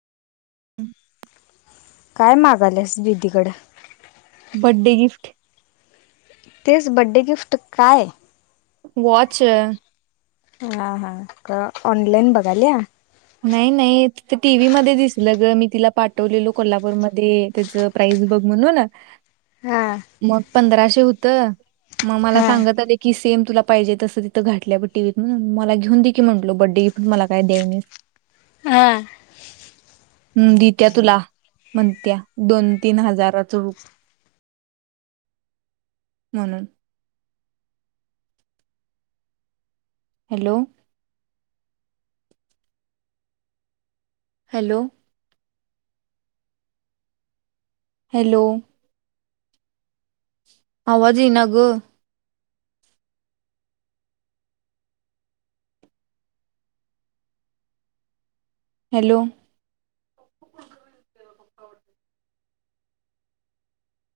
हम्. काय मागालस बदीकडे बर््डे गिफ्ट तेच बड्डे गिफ्ट काय? वाॉच हा हा तर ऑनलाईन बघाली या नाही नाही तर टीव्ही मध्ये दिसलं ग मी तिला पाठवलेलो कोल्हापूरमध्ये त्याच प्राईज बघ म्हण ना हा मग पंधराशे होत मग मला हा सांगतील. की से तुलाहिजे तसं तिथ घाटल्या टी्हीतणून मला घेऊन देखी म्हटलो बड्डे गिफ्टट मला काय द्याय नाहीस. हा. हम् दित्या तुला म्हणत्या दोन तीन हजाराच रुप म्हणून हॅलो. हॅलो. हॅलो. हद इ नागु हॅलो.